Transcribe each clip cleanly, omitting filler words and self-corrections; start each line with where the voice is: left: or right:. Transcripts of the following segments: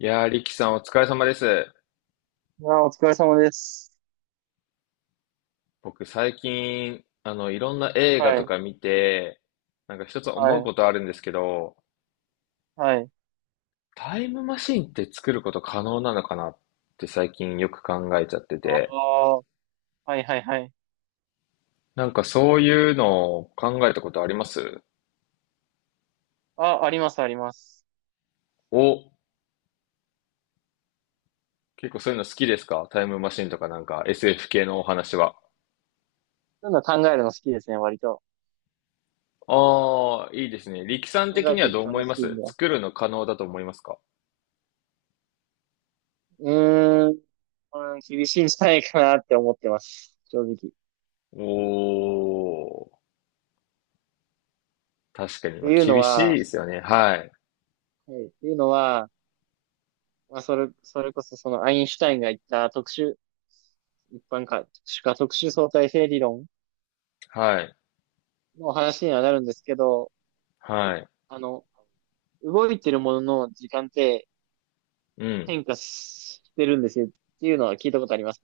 left: いやー、リキさんお疲れ様です。
right: あ、お疲れ様です。
left: 僕最近、いろんな映
right: は
left: 画
right: あい、
left: と
right: の、
left: か見て、なんか一つ
right: は
left: 思うこ
right: い、
left: とあるんですけど、
right: はい。
left: タイムマシンって作ること可能なのかなって最近よく考えちゃって
right: あ
left: て、
right: あ、はい、はい、はい。
left: なんかそういうのを考えたことあります？
right: あ、あります、あります。
left: お、結構そういうの好きですか？タイムマシンとかなんか SF 系のお話は。
right: そういうの考えるの好きですね、割と。
left: ああ、いいですね。力さん
right: 考
left: 的
right: え
left: に
right: て
left: は
right: い
left: ど
right: く
left: う思
right: の
left: い
right: 好
left: ま
right: きん
left: す？
right: だ。
left: 作るの可能だと思いますか？
right: うーん、うん、厳しいんじゃないかなって思ってます。正直。っ
left: おー、確かに、
right: て
left: まあ、
right: いうの
left: 厳しい
right: は、
left: ですよね。はい。
right: はい、っていうのは、まあ、それこそそのアインシュタインが言った特殊、一般か、特殊か特殊相対性理論
left: はい。
right: の話にはなるんですけど、
left: はい。
right: あの、動いてるものの時間って
left: うん。
right: 変化してるんですよっていうのは聞いたことあります。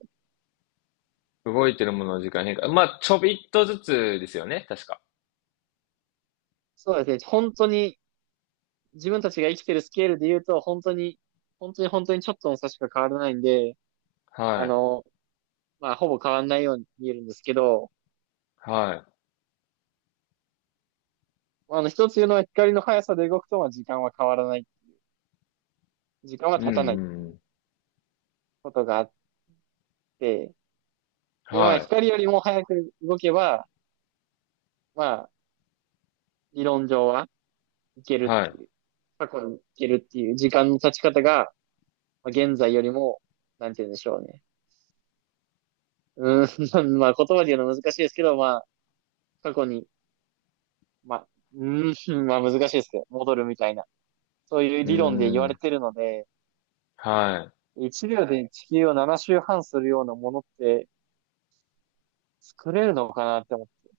left: 動いてるものの時間変化。まあ、ちょびっとずつですよね、確か。
right: そうですね。本当に自分たちが生きてるスケールで言うと、本当に、本当に本当にちょっとの差しか変わらないんで、あ
left: はい。
right: の、まあ、ほぼ変わらないように見えるんですけど、
left: は
right: まあの、一つ言うのは光の速さで動くと、まあ、時間は変わらない。時間
left: い。
right: は
left: うんう
right: 経たない
left: んうん。
right: ことがあって、で、まあ、
left: はい。
right: 光よりも早く動けば、まあ、理論上はいけるっ
left: は
right: て
left: い。
right: いう、過去にいけるっていう時間の経ち方が、まあ、現在よりも、なんて言うんでしょうね。うーん、まあ言葉で言うの難しいですけど、まあ過去に、まあ、うまあ難しいですけど、戻るみたいな、そういう
left: う
right: 理論で言
left: ー
right: われ
left: ん。
right: てるので、
left: は
right: 1秒で地球を7周半するようなものって作れるのかなって思って、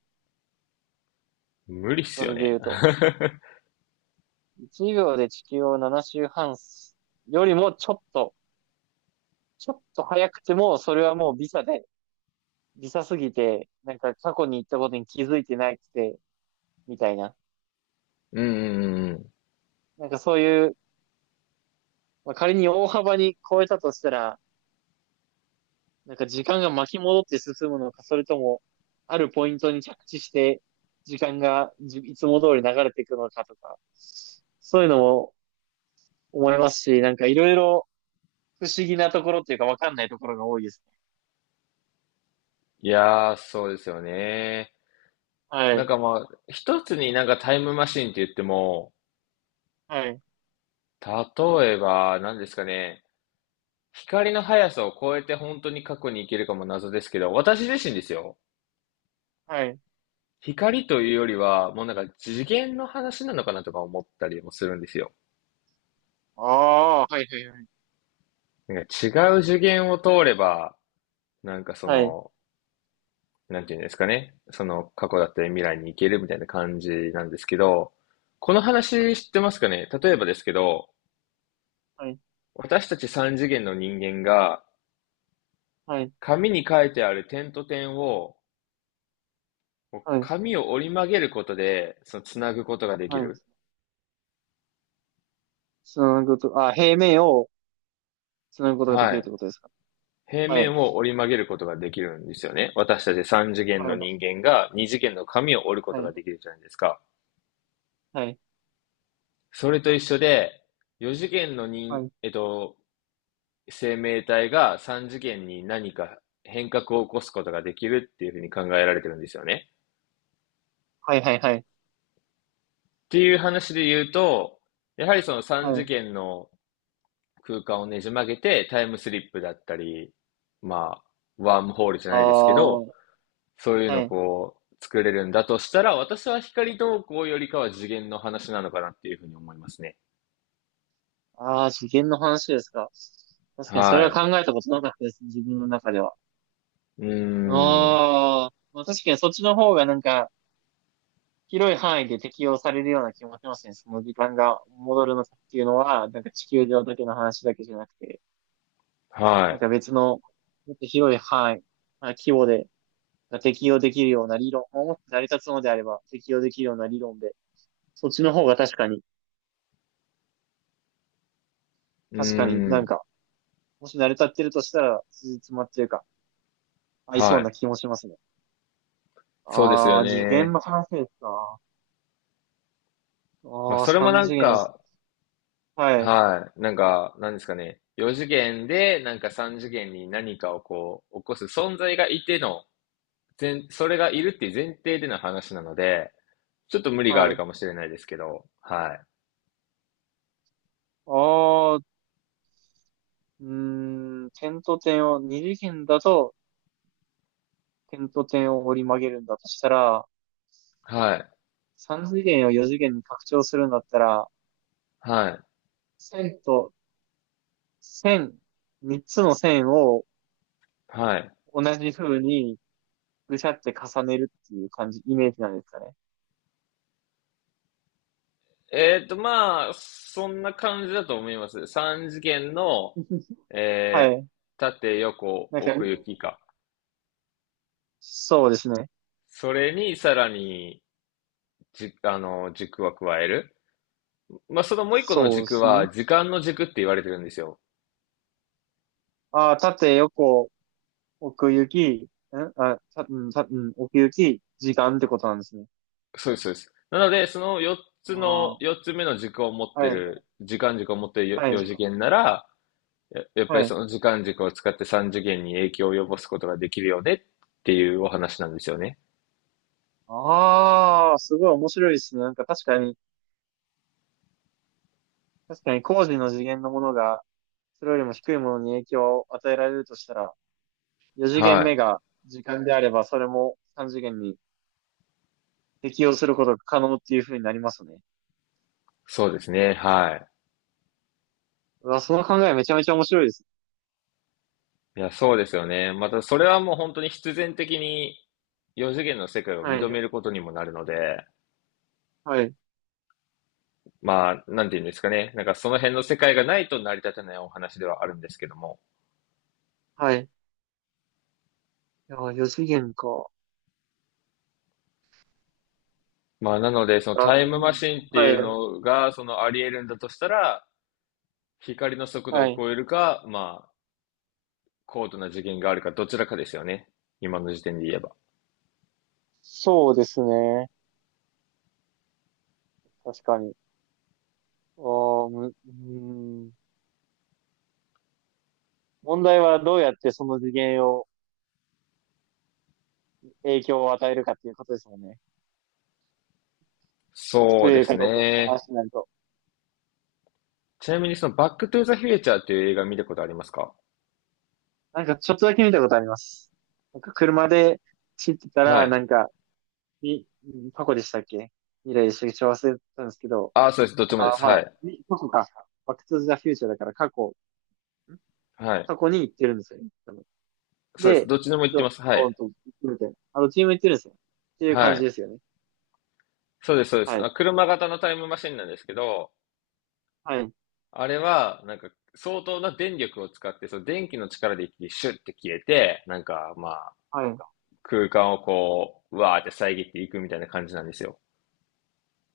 left: い。無理っす
right: そ
left: よ
right: れで
left: ね。
right: 言うと、1秒で地球を7周半すよりもちょっと早くても、それはもうビザで、ビザすぎて、なんか過去に行ったことに気づいてないくて、みたいな。
left: うんうんうんうん。
right: なんかそういう、まあ、仮に大幅に超えたとしたら、なんか時間が巻き戻って進むのか、それとも、あるポイントに着地して、時間がじいつも通り流れていくのかとか、そういうのも思いますし、なんかいろいろ不思議なところっていうかわかんないところが多いですね。
left: いやー、そうですよね。
right: は
left: なん
right: い。
left: かまあ、一つになんかタイムマシンって言っても、
right: はい。
left: 例えば、何ですかね、光の速さを超えて本当に過去に行けるかも謎ですけど、私自身ですよ。
right: はい。
left: 光というよりは、もうなんか次元の話なのかなとか思ったりもするんですよ。
right: ああー、はいはいはい
left: なんか違う次元を通れば、なんかそ
right: ああはい。
left: の、なんていうんですかね。その過去だったり未来に行けるみたいな感じなんですけど、この話知ってますかね？例えばですけど、
right: はい。
left: 私たち三次元の人間が、
right: はい。
left: 紙に書いてある点と点を、
right: はい。
left: 紙を折り曲げることで、その、つなぐことができ
right: はい。
left: る。
right: つなぐこと、あ、平面をつなぐことがで
left: は
right: きるっ
left: い。
right: てことですか？
left: 平
right: はい。
left: 面を折り曲げることができるんですよね。私たち三次元
right: は
left: の人
right: い。
left: 間が二次元の紙を折るこ
right: は
left: とが
right: い。
left: できるじゃないですか。
right: はい。
left: それと一緒で、四次元の
right: は
left: 人、
right: い。
left: 生命体が三次元に何か変革を起こすことができるっていうふうに考えられてるんですよね。
right: はい。はい。はい。
left: っていう話で言うと、やはりその
right: は
left: 三次
right: い。
left: 元の空間をねじ曲げてタイムスリップだったり、まあ、ワームホールじゃ
right: あ
left: ないですけ
right: あ、
left: ど、
right: は
left: そういうのを
right: い。
left: こう、作れるんだとしたら、私は光投稿よりかは次元の話なのかなっていうふうに思いますね。
right: ああ、次元の話ですか？確かにそれは
left: は
right: 考えたことなかったですね、自分の中では。
left: い。うーん。
right: ああ、まあ確かにそっちの方がなんか、広い範囲で適用されるような気もしますね。その時間が戻るのかっていうのは、なんか地球上だけの話だけじゃなくて、
left: は
right: なん
left: い。
right: か別の、もっと広い範囲、まあ、規模で、が適用できるような理論、まあもっと成り立つのであれば適用できるような理論で、そっちの方が確かに、
left: う
right: 確かに
left: ー
right: なん
left: ん。
right: か、もし成り立ってるとしたら、つじつまっていうか、合いそ
left: は
right: う
left: い。
right: な気もしますね。
left: そうですよ
right: ああ、次元
left: ね。
right: の話ですか？
left: まあ、
right: ああ、
left: それも
right: 三
left: な
right: 次
left: ん
right: 元です。
left: か、
right: はい。
left: はい。なんか、なんですかね。4次元で、なんか3次元に何かをこう、起こす存在がいての、前それがいるっていう前提での話なので、ちょっと無理があ
right: は
left: る
right: い。
left: かもしれないですけど、はい。
right: ああ、うーん、点と点を、二次元だと点と点を折り曲げるんだとしたら、
left: はい。
right: 三次元を四次元に拡張するんだったら、
left: はい。
right: 線と線、三つの線を
left: はい。
right: 同じ風にぐしゃって重ねるっていう感じ、イメージなんですかね？
left: まあ、そんな感じだと思います。3次元の、
right: は
left: えー
right: い。
left: 縦横
right: なんか、
left: 奥行きか。
right: そうですね。
left: それにさらに、じ、あの、軸は加える。まあ、そのもう一個の
right: そうで
left: 軸
right: す
left: は、
right: ね。
left: 時間の軸って言われてるんですよ。
right: ああ、縦横、奥行き、んあ、さ、うん、さ、うん、奥行き、時間ってことなんですね。
left: そうです、そうです。なので、その4つ
right: あ
left: の、
right: あ、
left: 4つ目の軸を持っ
right: は
left: て
right: い、
left: る、時間軸を持ってる
right: はい、
left: 4
right: 時
left: 次
right: 間。
left: 元なら、ややっぱ
right: は
left: り
right: い。
left: その時間軸を使って3次元に影響を及ぼすことができるよねっていうお話なんですよね。
right: ああ、すごい面白いですね。なんか確かに、工事の次元のものが、それよりも低いものに影響を与えられるとしたら、4次元
left: は
right: 目
left: い。
right: が時間であれば、それも3次元に適用することが可能っていう風になりますね。
left: そうですね。はい。
right: うわ、その考えめちゃめちゃ面白いです。
left: いや、そうですよね。また、それはもう本当に必然的に、四次元の世界を
right: は
left: 認
right: い、
left: めることにもなるので、
right: はい、
left: まあ、なんていうんですかね。なんかその辺の世界がないと成り立たないお話ではあるんですけども。
right: はい。いや、4次元か。
left: まあ、なので、その
right: あ、
left: タイムマシンって
right: は
left: い
right: い、
left: うのが、そのあり得るんだとしたら、光の速度
right: は
left: を
right: い。
left: 超えるか、まあ、高度な次元があるか、どちらかですよね。今の時点で言えば。
right: そうですね。確かに。おー、む、うーん。問題はどうやってその次元を、影響を与えるかっていうことですもんね。
left: そ
right: 作
left: う
right: れ
left: で
right: る
left: す
right: かどうかっていう
left: ね。
right: 話になると。
left: ちなみにそのバックトゥーザフューチャーっていう映画見たことありますか？
right: なんかちょっとだけ見たことあります。なんか車で走ってた
left: は
right: ら、
left: い。
right: なんか、み、過去でしたっけ未来でしたっけ忘れたんですけど、
left: ああ、そうです。どっちもで
right: あー、
left: す。
right: ま
left: は
right: あ、
left: い。
right: み過去か。バックトゥザフューチャーだから過去、ん
left: はい。
right: 過去に行ってるんですよね。多分
left: そうです。
right: で、
left: どっちでも行ってま
right: ド
left: す。は
right: ドーン
left: い。
right: と行くみたいな。チーム行ってるんですよ。っていう
left: は
right: 感じ
left: い。
right: ですよね。
left: そうです、そうです。
right: は
left: あ、
right: い。
left: 車型のタイムマシンなんですけど、
right: はい。
left: あれは、なんか、相当な電力を使って、その電気の力で一気にシュッて消えて、なんか、まあ、
right: はい。
left: 空間をこう、うわーって遮っていくみたいな感じなんですよ。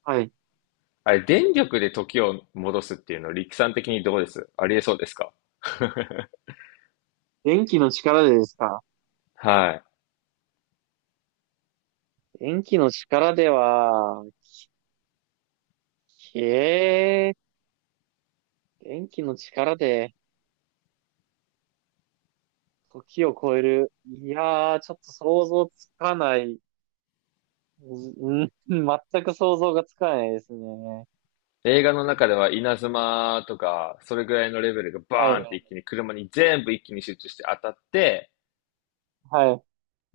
right: はい。
left: あれ、電力で時を戻すっていうの、力算的にどうです？ありえそうですか？
right: 電気の力でですか？
left: は
right: 電気の力では、えー、電気の力で時を超える。いやー、ちょっと想像つかない。うん、全く想像がつかないですね。
left: い。映画の中では稲妻とか、それぐらいのレベルが
right: は
left: バ
right: い、
left: ーンっ
right: は
left: て一
right: い、
left: 気に車に全部一気に集中して当たって、
right: は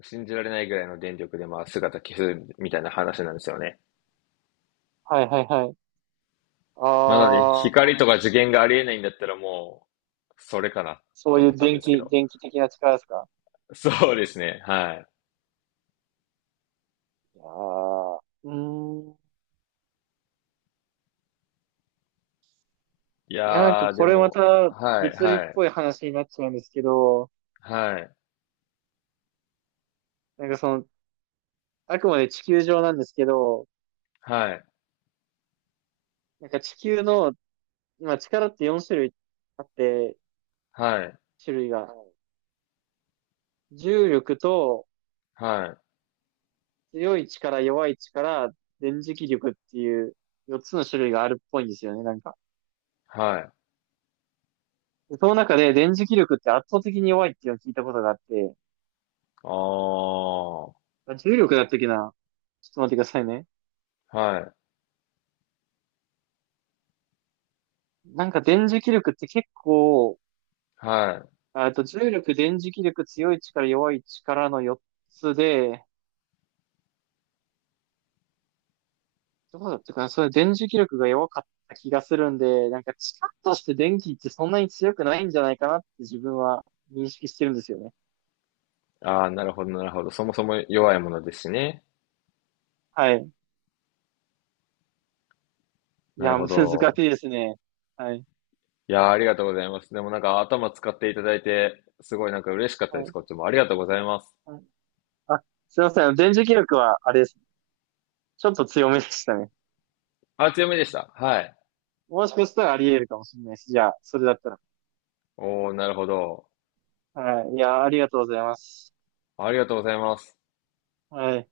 left: 信じられないぐらいの電力でまあ姿消すみたいな話なんですよね。
right: い、はい、はい。あ
left: まあなので、光とか
right: ー、
left: 受験がありえないんだったらもう、それかなっ
right: そ
left: て
right: ういう
left: 思ったんですけど。
right: 電気的な力ですか？
left: そうですね。はい。
right: いやー、うーん。い
left: い
right: や、なんか
left: やー、で
right: これま
left: も、
right: た
left: はい、
right: 物理っ
left: はい、
right: ぽい話になっちゃうんですけど、
left: はい、
right: なんかその、あくまで地球上なんですけど、
left: はい、
right: なんか地球の、まあ、力って4種類あって、
left: はい、
right: 種類が。はい重力と
left: はい、
right: 強い力、弱い力、電磁気力っていう4つの種類があるっぽいんですよね、なんか。
left: はい。
right: でその中で電磁気力って圧倒的に弱いっていうのを聞いたことがあって、
left: あー、
right: あ重力だったっけな、ちょっと待ってくださいね。
left: はい、
right: なんか電磁気力って結構、
left: はい。
right: ああと重力、電磁気力、強い力、弱い力の4つで、どうだったかなそれ電磁気力が弱かった気がするんで、なんか力として電気ってそんなに強くないんじゃないかなって自分は認識してるんですよね。
left: あー、なるほど、なるほど。そもそも弱いものですしね。
right: はい。い
left: なる
right: や、
left: ほ
right: 難し
left: ど。
right: いですね。はい。
left: いやー、ありがとうございます。でもなんか頭使っていただいて、すごいなんか嬉しかった
right: は
left: です。
right: い。
left: こっちも。ありがとうございます。
right: はい。あ、すいません。電磁気力はあれです。ちょっと強めでしたね。
left: あ、強めでした。はい。
right: もしかしたらあり得るかもしれないし、じゃあ、それだったら。
left: おー、なるほど。
right: はい。いや、ありがとうございます。
left: ありがとうございます。
right: はい。